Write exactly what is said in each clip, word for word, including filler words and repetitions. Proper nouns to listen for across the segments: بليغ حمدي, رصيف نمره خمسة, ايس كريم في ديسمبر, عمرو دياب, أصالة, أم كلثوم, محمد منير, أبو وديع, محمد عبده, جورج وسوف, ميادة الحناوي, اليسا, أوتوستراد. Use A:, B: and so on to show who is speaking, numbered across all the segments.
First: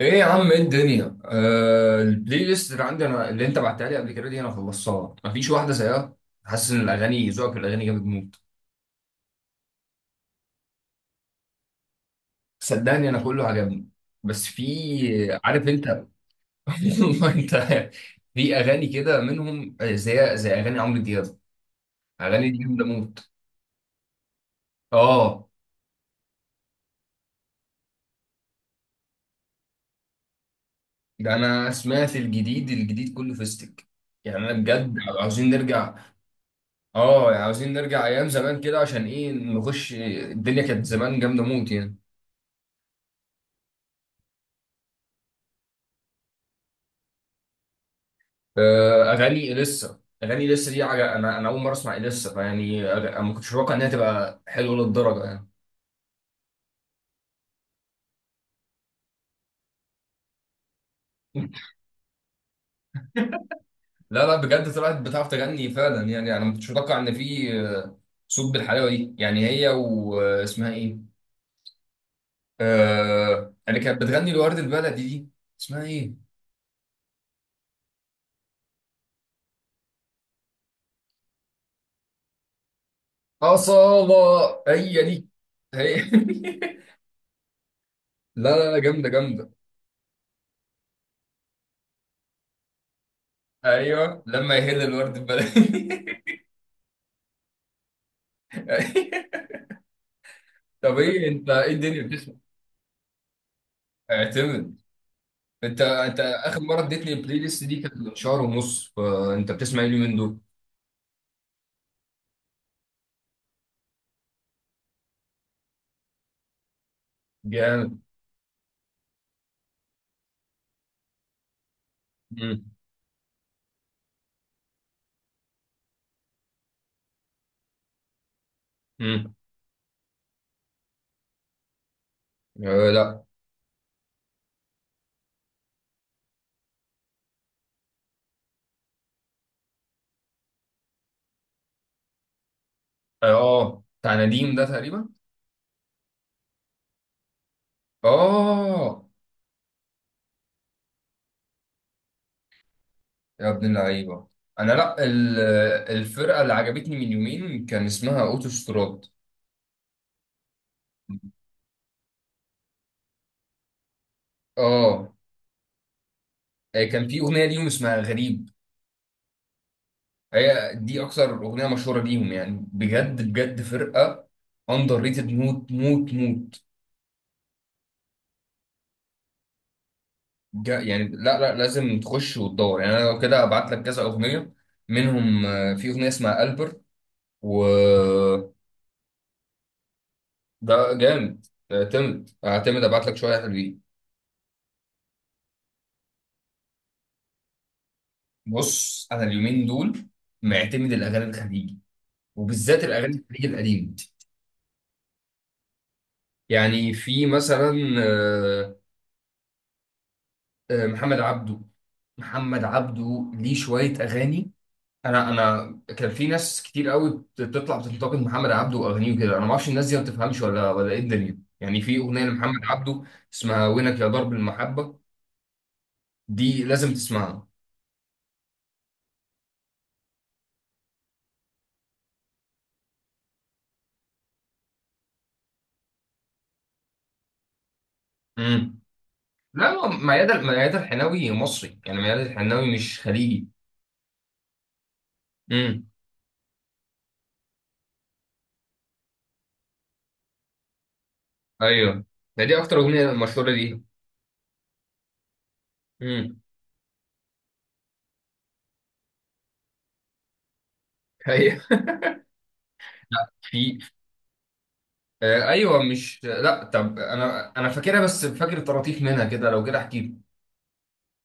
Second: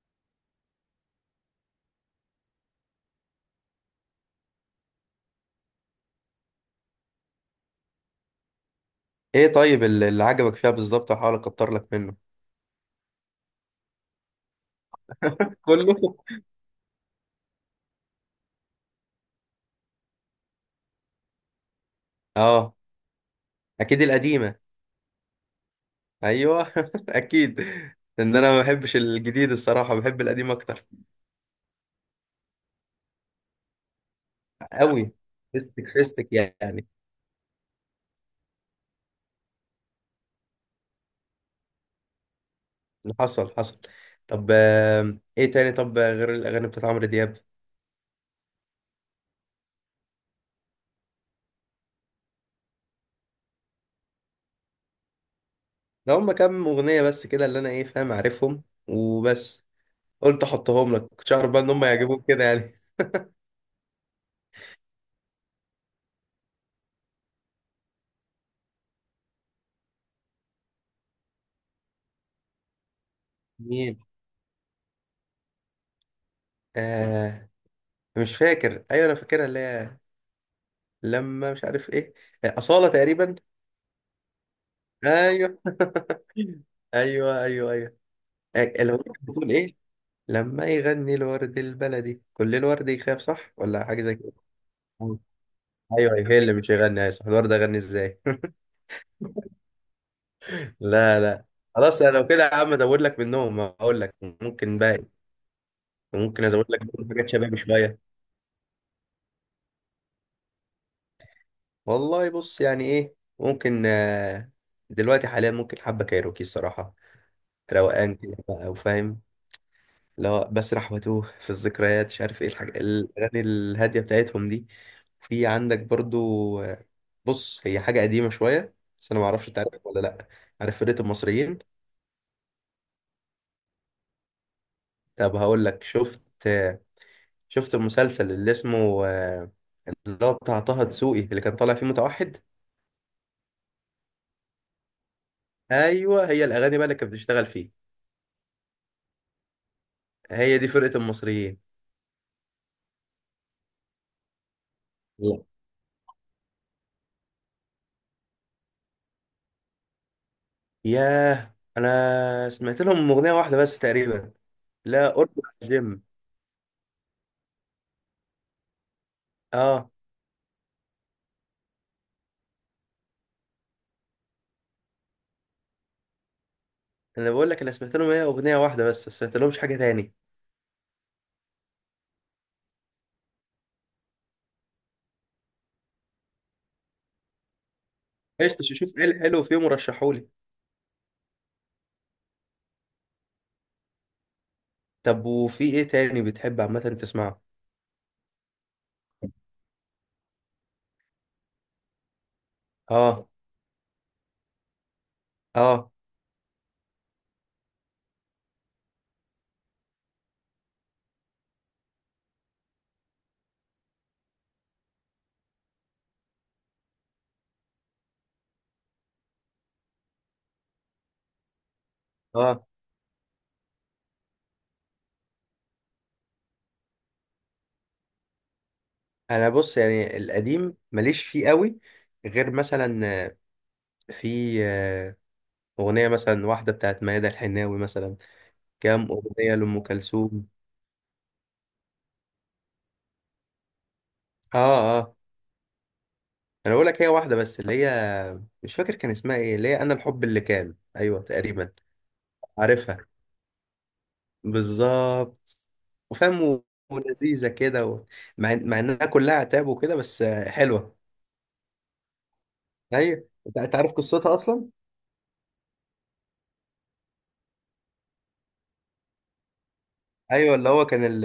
A: ايه يا عم، ايه الدنيا. آه البلاي ليست اللي عندي انا، اللي انت بعتها لي قبل كده دي، انا خلصتها. مفيش واحده زيها. حاسس ان الاغاني ذوقك في الاغاني جامد موت.
B: ايه، طيب، اللي اللي عجبك فيها بالظبط؟ هحاول اكتر لك منه.
A: صدقني انا كله عجبني، بس في، عارف
B: كله.
A: انت والله انت. في اغاني كده منهم، آه، زي زي اغاني عمرو دياب. اغاني دي
B: اه،
A: جامده موت.
B: اكيد القديمه.
A: اه.
B: ايوه اكيد. ان انا ما بحبش الجديد الصراحه، بحب القديم اكتر.
A: ده انا سمعت الجديد، الجديد كله فيستك، يعني انا بجد
B: قوي.
A: عاوزين
B: فيستك
A: نرجع.
B: فيستك يعني.
A: اه، يعني عاوزين نرجع ايام زمان كده، عشان ايه، نخش، الدنيا كانت زمان جامده موت يعني.
B: حصل حصل. طب، آم، ايه تاني؟ طب غير الاغاني بتاعت عمرو دياب؟
A: آه، اغاني اليسا اغاني اليسا دي عج... انا انا اول مره اسمع اليسا، فيعني أغ- انا ما كنتش متوقع انها تبقى حلوه للدرجه يعني.
B: ده هم كام اغنيه بس كده اللي انا ايه فاهم، عارفهم وبس. قلت احطهم لك، كنتش اعرف بقى ان هم يعجبوك كده يعني.
A: لا لا، بجد طلعت بتعرف تغني فعلا يعني. انا ما كنتش متوقع ان في، آه، صوت بالحلاوه دي يعني. هي واسمها ايه؟ آه اللي
B: مين؟
A: كانت بتغني الورد البلدي دي، اسمها ايه؟
B: آه، مش فاكر. ايوه انا فاكرها اللي هي لما مش عارف ايه. آه، اصاله تقريبا.
A: اصاله. هي دي.
B: ايوه.
A: هي
B: ايوه، ايوه، ايوه.
A: لا
B: أي-
A: لا لا،
B: الأغنية
A: جامده
B: كانت بتقول
A: جامده.
B: ايه؟ لما يغني الورد البلدي كل الورد يخاف، صح ولا حاجه زي
A: ايوه،
B: كده؟
A: لما يهل الورد
B: ايوه.
A: البلدي
B: أيوة، هي اللي مش يغني. ايوه صح، الورد اغني ازاي؟
A: طب
B: لا،
A: ايه
B: لا.
A: انت، ايه الدنيا
B: خلاص، انا لو
A: بتسمع؟
B: كده يا عم ازود لك منهم، اقول لك.
A: اعتمد.
B: ممكن باقي.
A: انت انت
B: ممكن
A: اخر
B: ازود
A: مره
B: لك برضه
A: اديتني
B: حاجات
A: البلاي
B: شبابي
A: ليست دي كانت
B: شويه.
A: من شهر ونص، فانت بتسمع ايه اليومين دول؟
B: والله بص يعني ايه ممكن، آه، دلوقتي حاليا ممكن حبه كايروكي الصراحه.
A: جامد.
B: روقان كده بقى وفاهم. لا، بسرح واتوه في الذكريات مش عارف ايه الحاجة،
A: امم.
B: الأغاني الهادية بتاعتهم دي. في عندك برضو، آه، بص هي حاجة قديمة شوية. بس أنا
A: امم.
B: معرفش أنت عارف ولا لأ. عارف فرقة المصريين؟
A: آه. لا.
B: طب هقول لك، شفت، آه، شفت المسلسل اللي اسمه، آه، اللي هو بتاع طه دسوقي اللي كان طالع فيه متوحد؟
A: اه، بتاع نديم ده تقريبا.
B: أيوه، هي الأغاني بقى اللي كانت بتشتغل فيه.
A: اه.
B: هي دي فرقة المصريين.
A: يا ابن اللعيبه. انا، لا، ال-
B: لا.
A: الفرقه اللي عجبتني من يومين كان اسمها اوتوستراد.
B: ياه. أنا سمعت لهم أغنية واحدة بس تقريبا.
A: اه.
B: لا أرجع الجيم.
A: آه، كان في اغنيه ليهم اسمها غريب.
B: اه،
A: هي دي اكثر اغنيه مشهوره ليهم، يعني بجد بجد، فرقه اندر ريتد موت موت موت.
B: انا بقول لك انا سمعت لهم هي اغنيه واحده بس، ما سمعت لهمش حاجه تاني.
A: جا يعني، لا لا، لازم تخش وتدور يعني. انا لو كده ابعت لك كذا اغنيه منهم، آه، في اغنيه اسمها البر، و...
B: قشطه، شوف ايه الحلو فيهم ورشحولي.
A: ده جامد. اعتمد اعتمد، ابعت لك شويه حلوين.
B: طب وفي ايه تاني بتحب عامه تسمعه؟
A: بص انا اليومين دول معتمد الاغاني الخليجي، وبالذات الاغاني
B: اه،
A: الخليجي القديمه.
B: اه،
A: يعني في مثلا، آه، آه، محمد عبده. محمد عبده ليه شويه اغاني. انا انا كان في ناس كتير قوي بتطلع بتنتقد محمد عبده واغانيه وكده. انا ما اعرفش الناس دي ما بتفهمش ولا ولا ايه الدنيا يعني. في اغنيه لمحمد
B: اه.
A: عبده اسمها وينك يا ضرب المحبه، دي لازم تسمعها.
B: انا بص يعني القديم ماليش فيه قوي، غير مثلا، آه، في آه، اغنيه مثلا واحده بتاعت ميادة الحناوي مثلا.
A: امم.
B: كام اغنيه
A: لا،
B: لام
A: هو ميادة،
B: كلثوم.
A: ميادة الحناوي مصري. يعني ميادة الحناوي مش خليجي.
B: اه، اه.
A: امم.
B: انا بقول لك هي واحده بس اللي هي مش فاكر كان اسمها ايه، اللي هي انا الحب اللي كان، ايوه تقريبا.
A: ايوه، ده دي اكتر
B: عارفها.
A: اغنيه مشهوره دي.
B: بالظبط
A: امم.
B: وفاهم، و- ولذيذه كده، و... مع مع انها كلها عتاب وكده بس آه، حلوه.
A: ايوه.
B: ايوه،
A: لا،
B: انت أنت
A: في،
B: عارف قصتها اصلا؟
A: آه، ايوه، مش، لا، طب انا، انا فاكرها بس فاكر طراطيف منها كده، لو كده احكي.
B: ايوه، اللي هو كان ال...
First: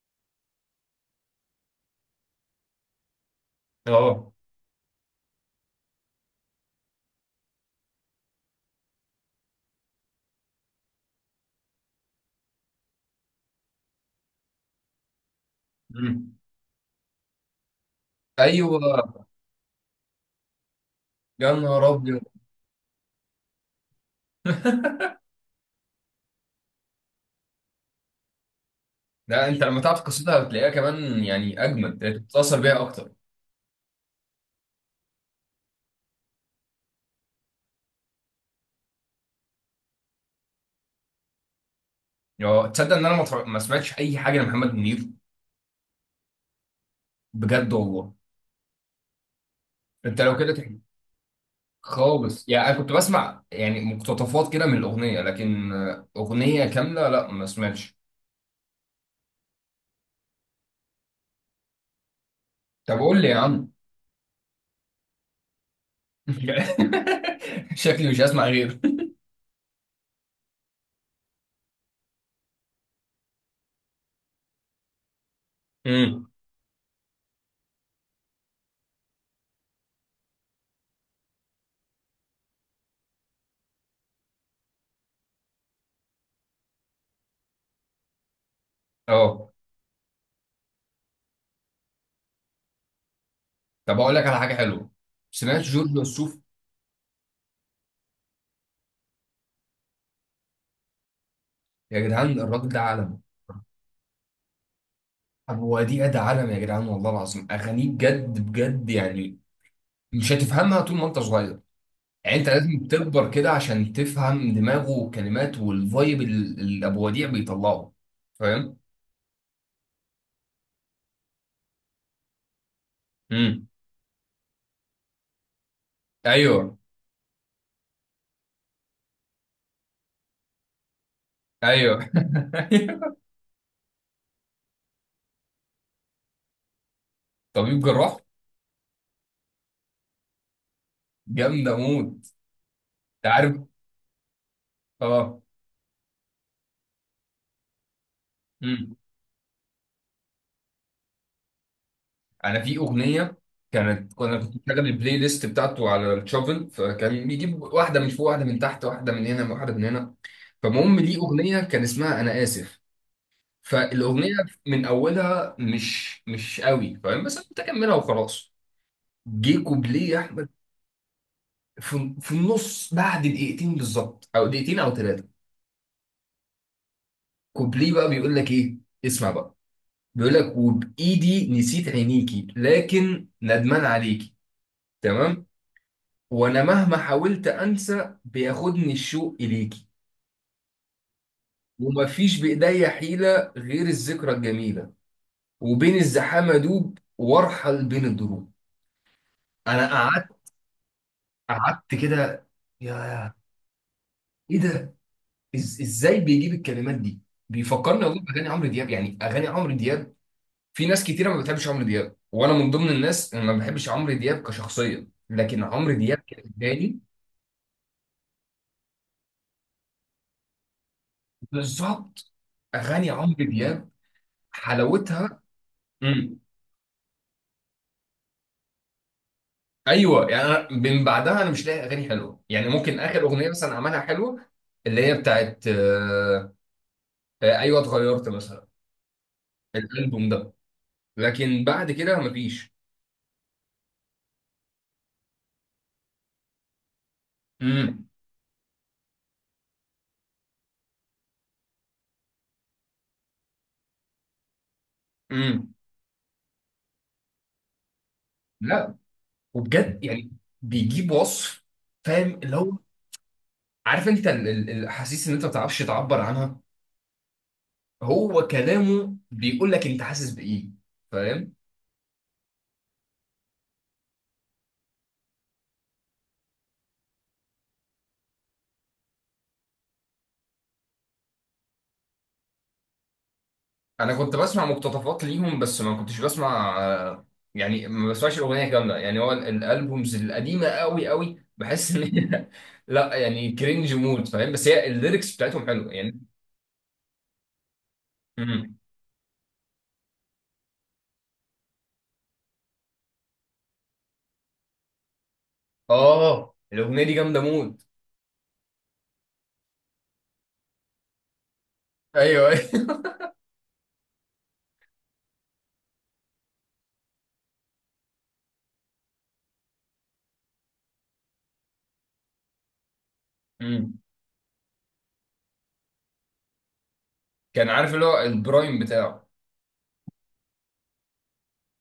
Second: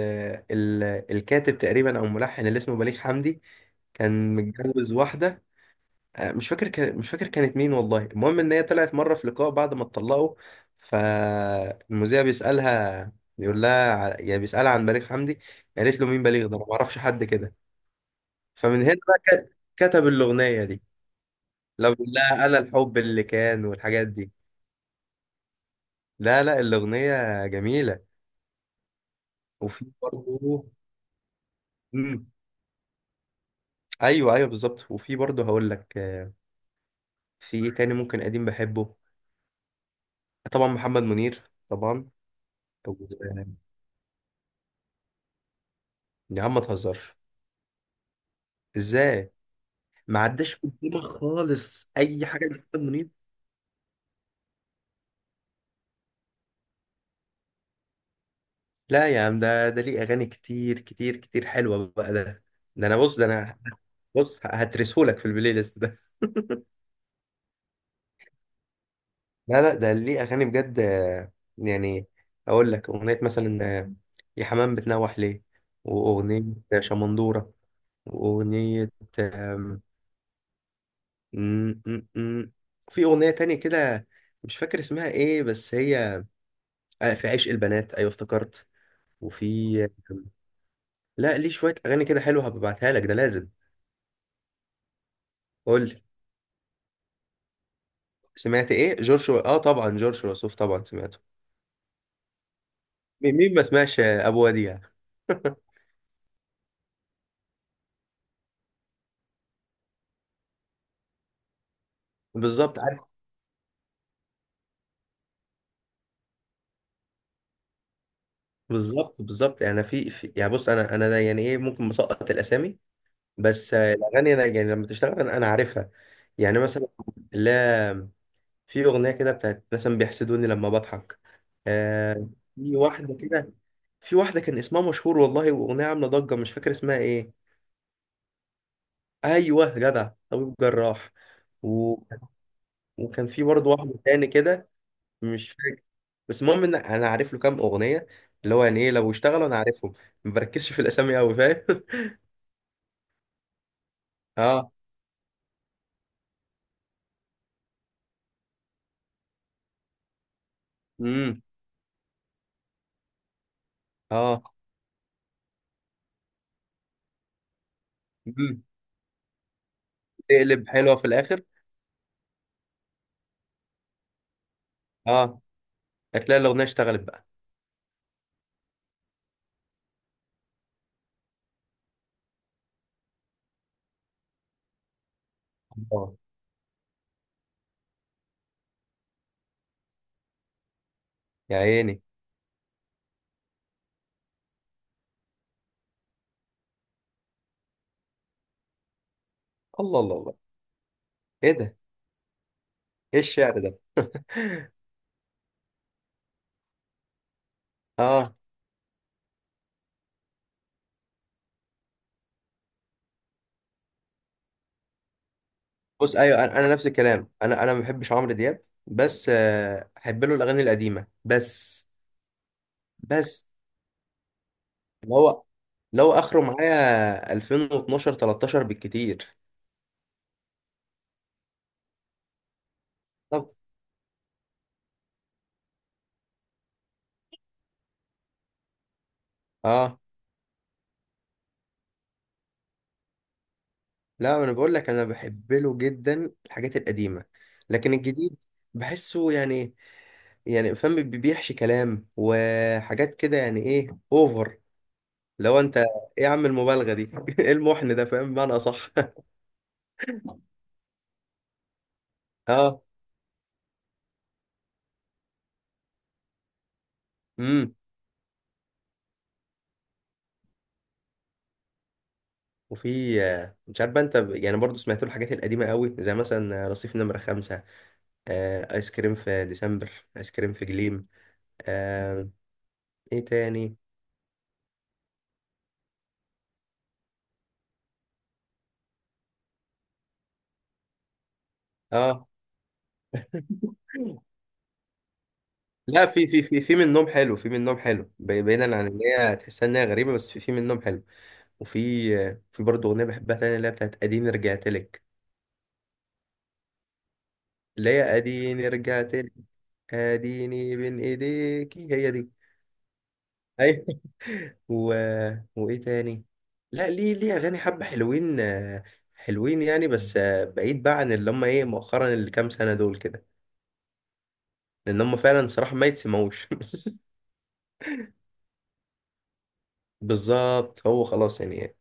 B: ال... الكاتب تقريبا او الملحن اللي اسمه بليغ حمدي.
A: اه.
B: كان متجوز واحده، آه، مش فاكر كان... مش فاكر كانت مين والله. المهم ان هي طلعت مره في لقاء بعد ما اتطلقوا. فالمذيع بيسالها، بيقول لها، ع- يعني بيسالها عن بليغ حمدي. قالت له مين
A: امم.
B: بليغ ده، انا ما اعرفش حد كده.
A: ايوه.
B: فمن هنا بقى ك- كتب الاغنيه دي.
A: يا نهار
B: لو بيقول
A: ابيض
B: لها انا الحب اللي كان والحاجات دي. لا، لا، الاغنيه جميله.
A: لا، انت لما
B: وفي
A: تعرف قصتها
B: برضه.
A: هتلاقيها كمان يعني اجمد،
B: مم.
A: تتاثر بيها اكتر.
B: ايوه، ايوه، بالظبط. وفي برضه هقول لك، آه، في ايه تاني ممكن قديم بحبه. طبعا محمد منير. طبعا.
A: يا تصدق ان
B: طب-
A: انا ما اتفرج-
B: آه،
A: ما سمعتش اي حاجه لمحمد منير.
B: يا عم ما تهزرش.
A: بجد والله.
B: ازاي؟ ما
A: انت لو كده
B: عداش
A: تحكي.
B: قدامك خالص اي حاجه
A: خالص، يعني
B: لمحمد
A: انا كنت
B: منير؟
A: بسمع يعني مقتطفات كده من الاغنيه، لكن آه، اغنيه كامله لا، ما سمعتش.
B: لا يا عم، ده ده ليه اغاني كتير كتير كتير حلوه بقى ده. ده انا
A: طب
B: بص
A: قول
B: ده
A: لي يا
B: انا
A: عم.
B: بص هترسهولك في البلاي ليست ده.
A: شكلي مش هسمع غيره.
B: لا، لا، ده ليه اغاني بجد، آه، يعني اقول لك اغنيه مثلا، آه، يا حمام بتنوح ليه،
A: امم.
B: واغنيه شمندوره، واغنيه آم، م- م- م. في اغنيه تانية كده مش فاكر اسمها ايه بس هي، آه، في عشق البنات، ايوه افتكرت.
A: اه.
B: وفي، لا ليه شويه اغاني كده حلوه هبعتها لك، ده لازم.
A: طب اقول لك على حاجه حلوه. سمعت
B: قول
A: جورج
B: لي.
A: وسوف؟
B: سمعت ايه؟ جورج و... اه طبعا، جورج وسوف طبعا سمعته.
A: يا جدعان الراجل ده عالم.
B: مين مين ما سمعش، آه، ابو وديع.
A: هو دي أدى عالم يا جدعان، والله العظيم أغانيه بجد بجد يعني. مش هتفهمها طول ما أنت صغير. يعني أنت
B: بالظبط،
A: لازم تكبر كده عشان تفهم دماغه والكلمات والفايب ال- اللي أبو وديع بيطلعه. فاهم؟
B: بالظبط، بالظبط. يعني في, في يعني بص انا انا ده يعني ايه ممكن مسقط الاسامي،
A: امم.
B: بس آه، الاغاني انا يعني لما تشتغل انا أنا عارفها. يعني
A: أيوه.
B: مثلا، لا، في اغنيه كده بتاعت مثلا بيحسدوني لما بضحك.
A: أيوه
B: آه. في واحده كده. في واحده كان اسمها مشهور والله، واغنيه عامله ضجه مش فاكر اسمها ايه.
A: طبيب جراح.
B: ايوه جدع، طبيب جراح.
A: جامدة
B: و...
A: موت.
B: وكان
A: أنت
B: في
A: عارف.
B: برضه واحد تاني كده.
A: أه.
B: مش فاكر، بس المهم ان انا عارف له كام اغنيه، اللي هو يعني ايه
A: امم.
B: لو اشتغلوا انا عارفهم. ما بركزش في الاسامي قوي، فاهم.
A: أنا في أغنية، كانت كنا كنت
B: اه.
A: بشغل البلاي ليست بتاعته على الشوفل، فكان بيجيب واحدة من فوق، واحدة من تحت، واحدة من هنا، واحدة من هنا. فالمهم، دي
B: امم.
A: أغنية كان اسمها أنا آسف. فالاغنيه
B: اه.
A: من اولها مش مش قوي فاهم، بس انا كنت اكملها وخلاص.
B: امم.
A: جه كوبليه يا احمد.
B: تقلب حلوه في الاخر.
A: في, في النص، بعد دقيقتين بالظبط، او دقيقتين او ثلاثه.
B: اه، هتلاقي الاغنيه اشتغلت بقى.
A: كوبليه بقى بيقول لك ايه؟ اسمع بقى. بيقول لك: وبايدي نسيت عينيكي لكن ندمان عليكي. تمام.
B: الله.
A: وانا مهما حاولت انسى بياخدني الشوق اليكي.
B: يا عيني.
A: ومفيش بايديا حيله غير الذكرى الجميله. وبين الزحام ادوب وارحل بين الدروب. انا
B: الله، الله، الله.
A: قعدت.
B: ايه ده؟
A: قعدت كده. يا...
B: ايه الشعر ده؟
A: ايه ده. إز... ازاي بيجيب الكلمات دي. بيفكرني والله
B: اه
A: باغاني عمرو دياب. يعني اغاني عمرو دياب، في ناس كتيره ما بتحبش عمرو دياب، وانا من ضمن الناس اللي ما بحبش عمرو دياب كشخصيه، لكن عمرو
B: بص،
A: دياب
B: ايوه، انا أنا نفس
A: كأغاني.
B: الكلام، انا انا ما بحبش عمرو دياب بس آه، احب له الاغاني القديمه بس.
A: بالظبط. اغاني عمرو
B: بس
A: دياب
B: اللي
A: حلاوتها.
B: هو لو
A: امم.
B: اخره معايا ألفين واثنا عشر تلتاشر بالكتير.
A: ايوه، يعني أنا من بعدها انا مش لاقي اغاني حلوه يعني. ممكن اخر اغنيه
B: بالظبط.
A: مثلا عملها حلوه، اللي هي بتاعت آه، آه، ايوه اتغيرت مثلا،
B: اه،
A: الالبوم ده. لكن بعد كده مفيش.
B: لا انا بقول لك انا بحب له جدا الحاجات القديمه. لكن
A: امم.
B: الجديد بحسه يعني، يعني فاهم، بي- بيحشي كلام وحاجات كده يعني ايه، اوفر. لو
A: امم.
B: انت ايه؟ يا عم المبالغه دي ايه المحن ده؟ فاهم بمعنى اصح.
A: لا وبجد يعني، بيجيب وصف. فاهم اللي هو.
B: اه.
A: عارف انت ال- ال- الاحاسيس اللي انت ما تعرفش تعبر عنها.
B: امم.
A: هو كلامه بيقول لك انت حاسس بايه. فاهم.
B: وفي، آه، مش عارف بقى انت، ب- يعني برضو سمعت له الحاجات القديمه قوي، زي مثلا رصيف نمره خمسة، آه، ايس كريم في ديسمبر، ايس كريم في جليم، آه. ايه تاني؟
A: انا كنت بسمع مقتطفات ليهم بس ما كنتش بسمع، آه، يعني ما بسمعش الاغنيه كامله يعني. هو ال- الالبومز القديمه قوي قوي بحس ان
B: اه،
A: هي لا، يعني كرنج مود فاهم، بس هي الليركس بتاعتهم حلوه
B: لا،
A: يعني.
B: في في في في منهم حلو، في منهم حلو، بي-
A: مم.
B: بعيدا عن ان هي تحسها ان هي غريبه، بس في في منهم حلو. وفي، آه، في برضه اغنيه بحبها تانية اللي هي بتاعت اديني رجعت لك.
A: اه الاغنيه دي جامده مود.
B: ليه اديني رجعت لك، اديني بين ايديكي، هي دي.
A: ايوه
B: ايوه. و... وايه تاني؟ لا، ليه ليه اغاني حبه حلوين، آه، حلوين يعني، بس آه، بعيد بقى عن اللي هم ايه مؤخرا اللي كام سنه دول كده،
A: مم.
B: لان هم فعلا صراحه ما يتسمعوش.
A: كان عارف اللي هو البرايم بتاعه.
B: بالظبط، هو خلاص يعني،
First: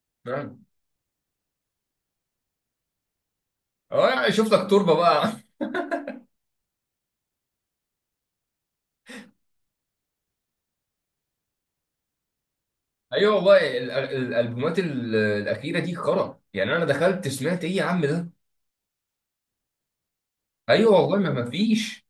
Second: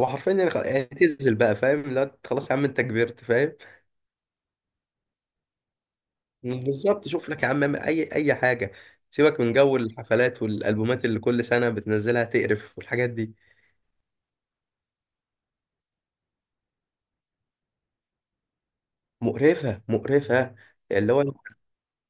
B: هو حرفيا يعني خ- يعني اعتزل بقى فاهم. لا، أنت خلاص يا عم، انت كبرت فاهم.
A: اه، يعني شفتك تربه بقى
B: بالظبط، شوف لك يا عم اعمل اي اي حاجه. سيبك من جو الحفلات والالبومات اللي كل سنه بتنزلها تقرف والحاجات دي.
A: ايوه والله ال- ال- الالبومات ال- الاخيره دي خرا يعني. انا دخلت سمعت ايه يا عم ده.
B: مقرفة، مقرفة.
A: ايوه
B: اللي
A: والله،
B: هو
A: ما ما فيش.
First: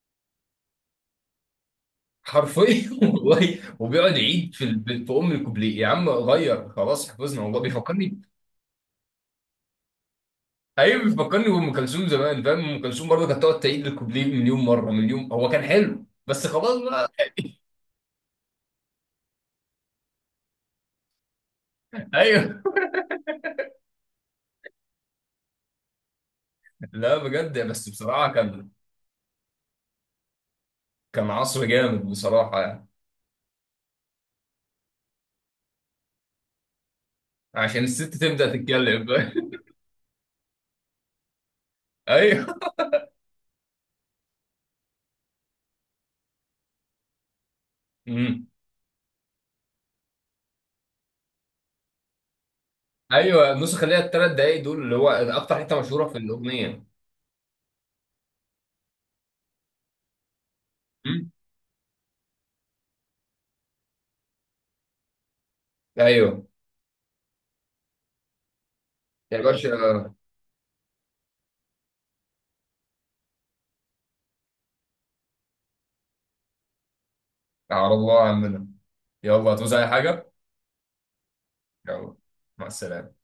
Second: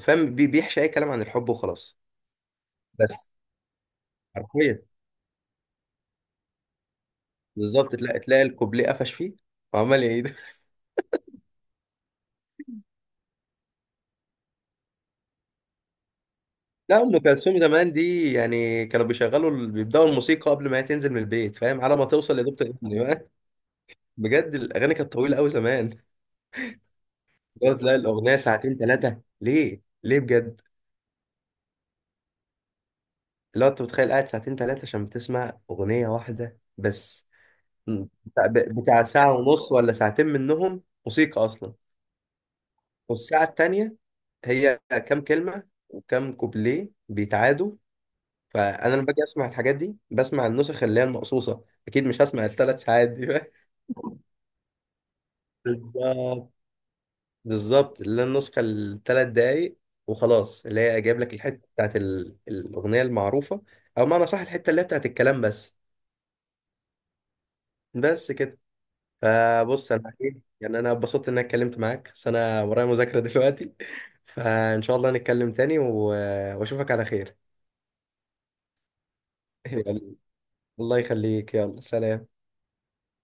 B: فاهم، بي- بيحشي أي كلام عن الحب وخلاص.
A: حرفيا
B: بس
A: والله، وبيقعد يعيد في
B: حرفيا.
A: ال- في ام الكوبليه يا عم، غير خلاص حفظنا والله.
B: بالظبط، تلاقي
A: بيفكرني.
B: تلاقي الكوبليه قفش فيه، وعمال يعيد.
A: ايوه، بيفكرني بام كلثوم زمان. فاهم، ام كلثوم برضه كانت تقعد تعيد الكوبليه مليون مره مليون. هو كان حلو، بس خلاص
B: لا،
A: بقى.
B: أم كلثوم زمان دي يعني كانوا بيشغلوا، ال- بيبدأوا الموسيقى قبل ما هي تنزل من البيت، فاهم، على ما توصل
A: ايوه.
B: لدكتور الابن بقى. بجد الأغاني كانت طويلة أوي زمان.
A: لا بجد،
B: اللي هو
A: بس
B: تلاقي
A: بصراحه
B: الأغنية
A: كان،
B: ساعتين، ثلاثة، ليه؟ ليه بجد؟
A: كان عصر جامد بصراحه يعني.
B: اللي هو أنت متخيل قاعد ساعتين ثلاثة عشان بتسمع أغنية واحدة بس.
A: عشان الست
B: بتاع
A: تبدا
B: بتاع
A: تتكلم
B: ساعة ونص ولا ساعتين منهم موسيقى أصلا.
A: ايوه.
B: والساعة التانية هي كام كلمة وكام كوبليه بيتعادوا.
A: مم.
B: فأنا لما باجي أسمع الحاجات دي بسمع النسخ اللي هي المقصوصة، أكيد مش هسمع الثلاث ساعات دي بقى.
A: ايوه، النسخ اللي هي الثلاث دقايق دول اللي هو اكتر حته مشهوره في
B: بالظبط،
A: الاغنيه.
B: بالظبط، اللي هي النسخة الثلاث دقايق وخلاص، اللي هي جايب
A: مم.
B: لك الحتة بتاعت ال- الأغنية المعروفة، أو معنى صح الحتة اللي هي بتاعت الكلام بس.
A: ايوه
B: بس كده.
A: يا
B: فبص أنا
A: باشا.
B: إيه يعني، أنا اتبسطت إن أنا اتكلمت معاك بس أنا ورايا مذاكرة دلوقتي. فإن شاء الله نتكلم تاني و- وأشوفك على خير.
A: على الله عننا. يلا، هتوزع اي
B: يلا.
A: حاجه.
B: الله يخليك، يلا،
A: يلا
B: سلام.
A: مع السلامه.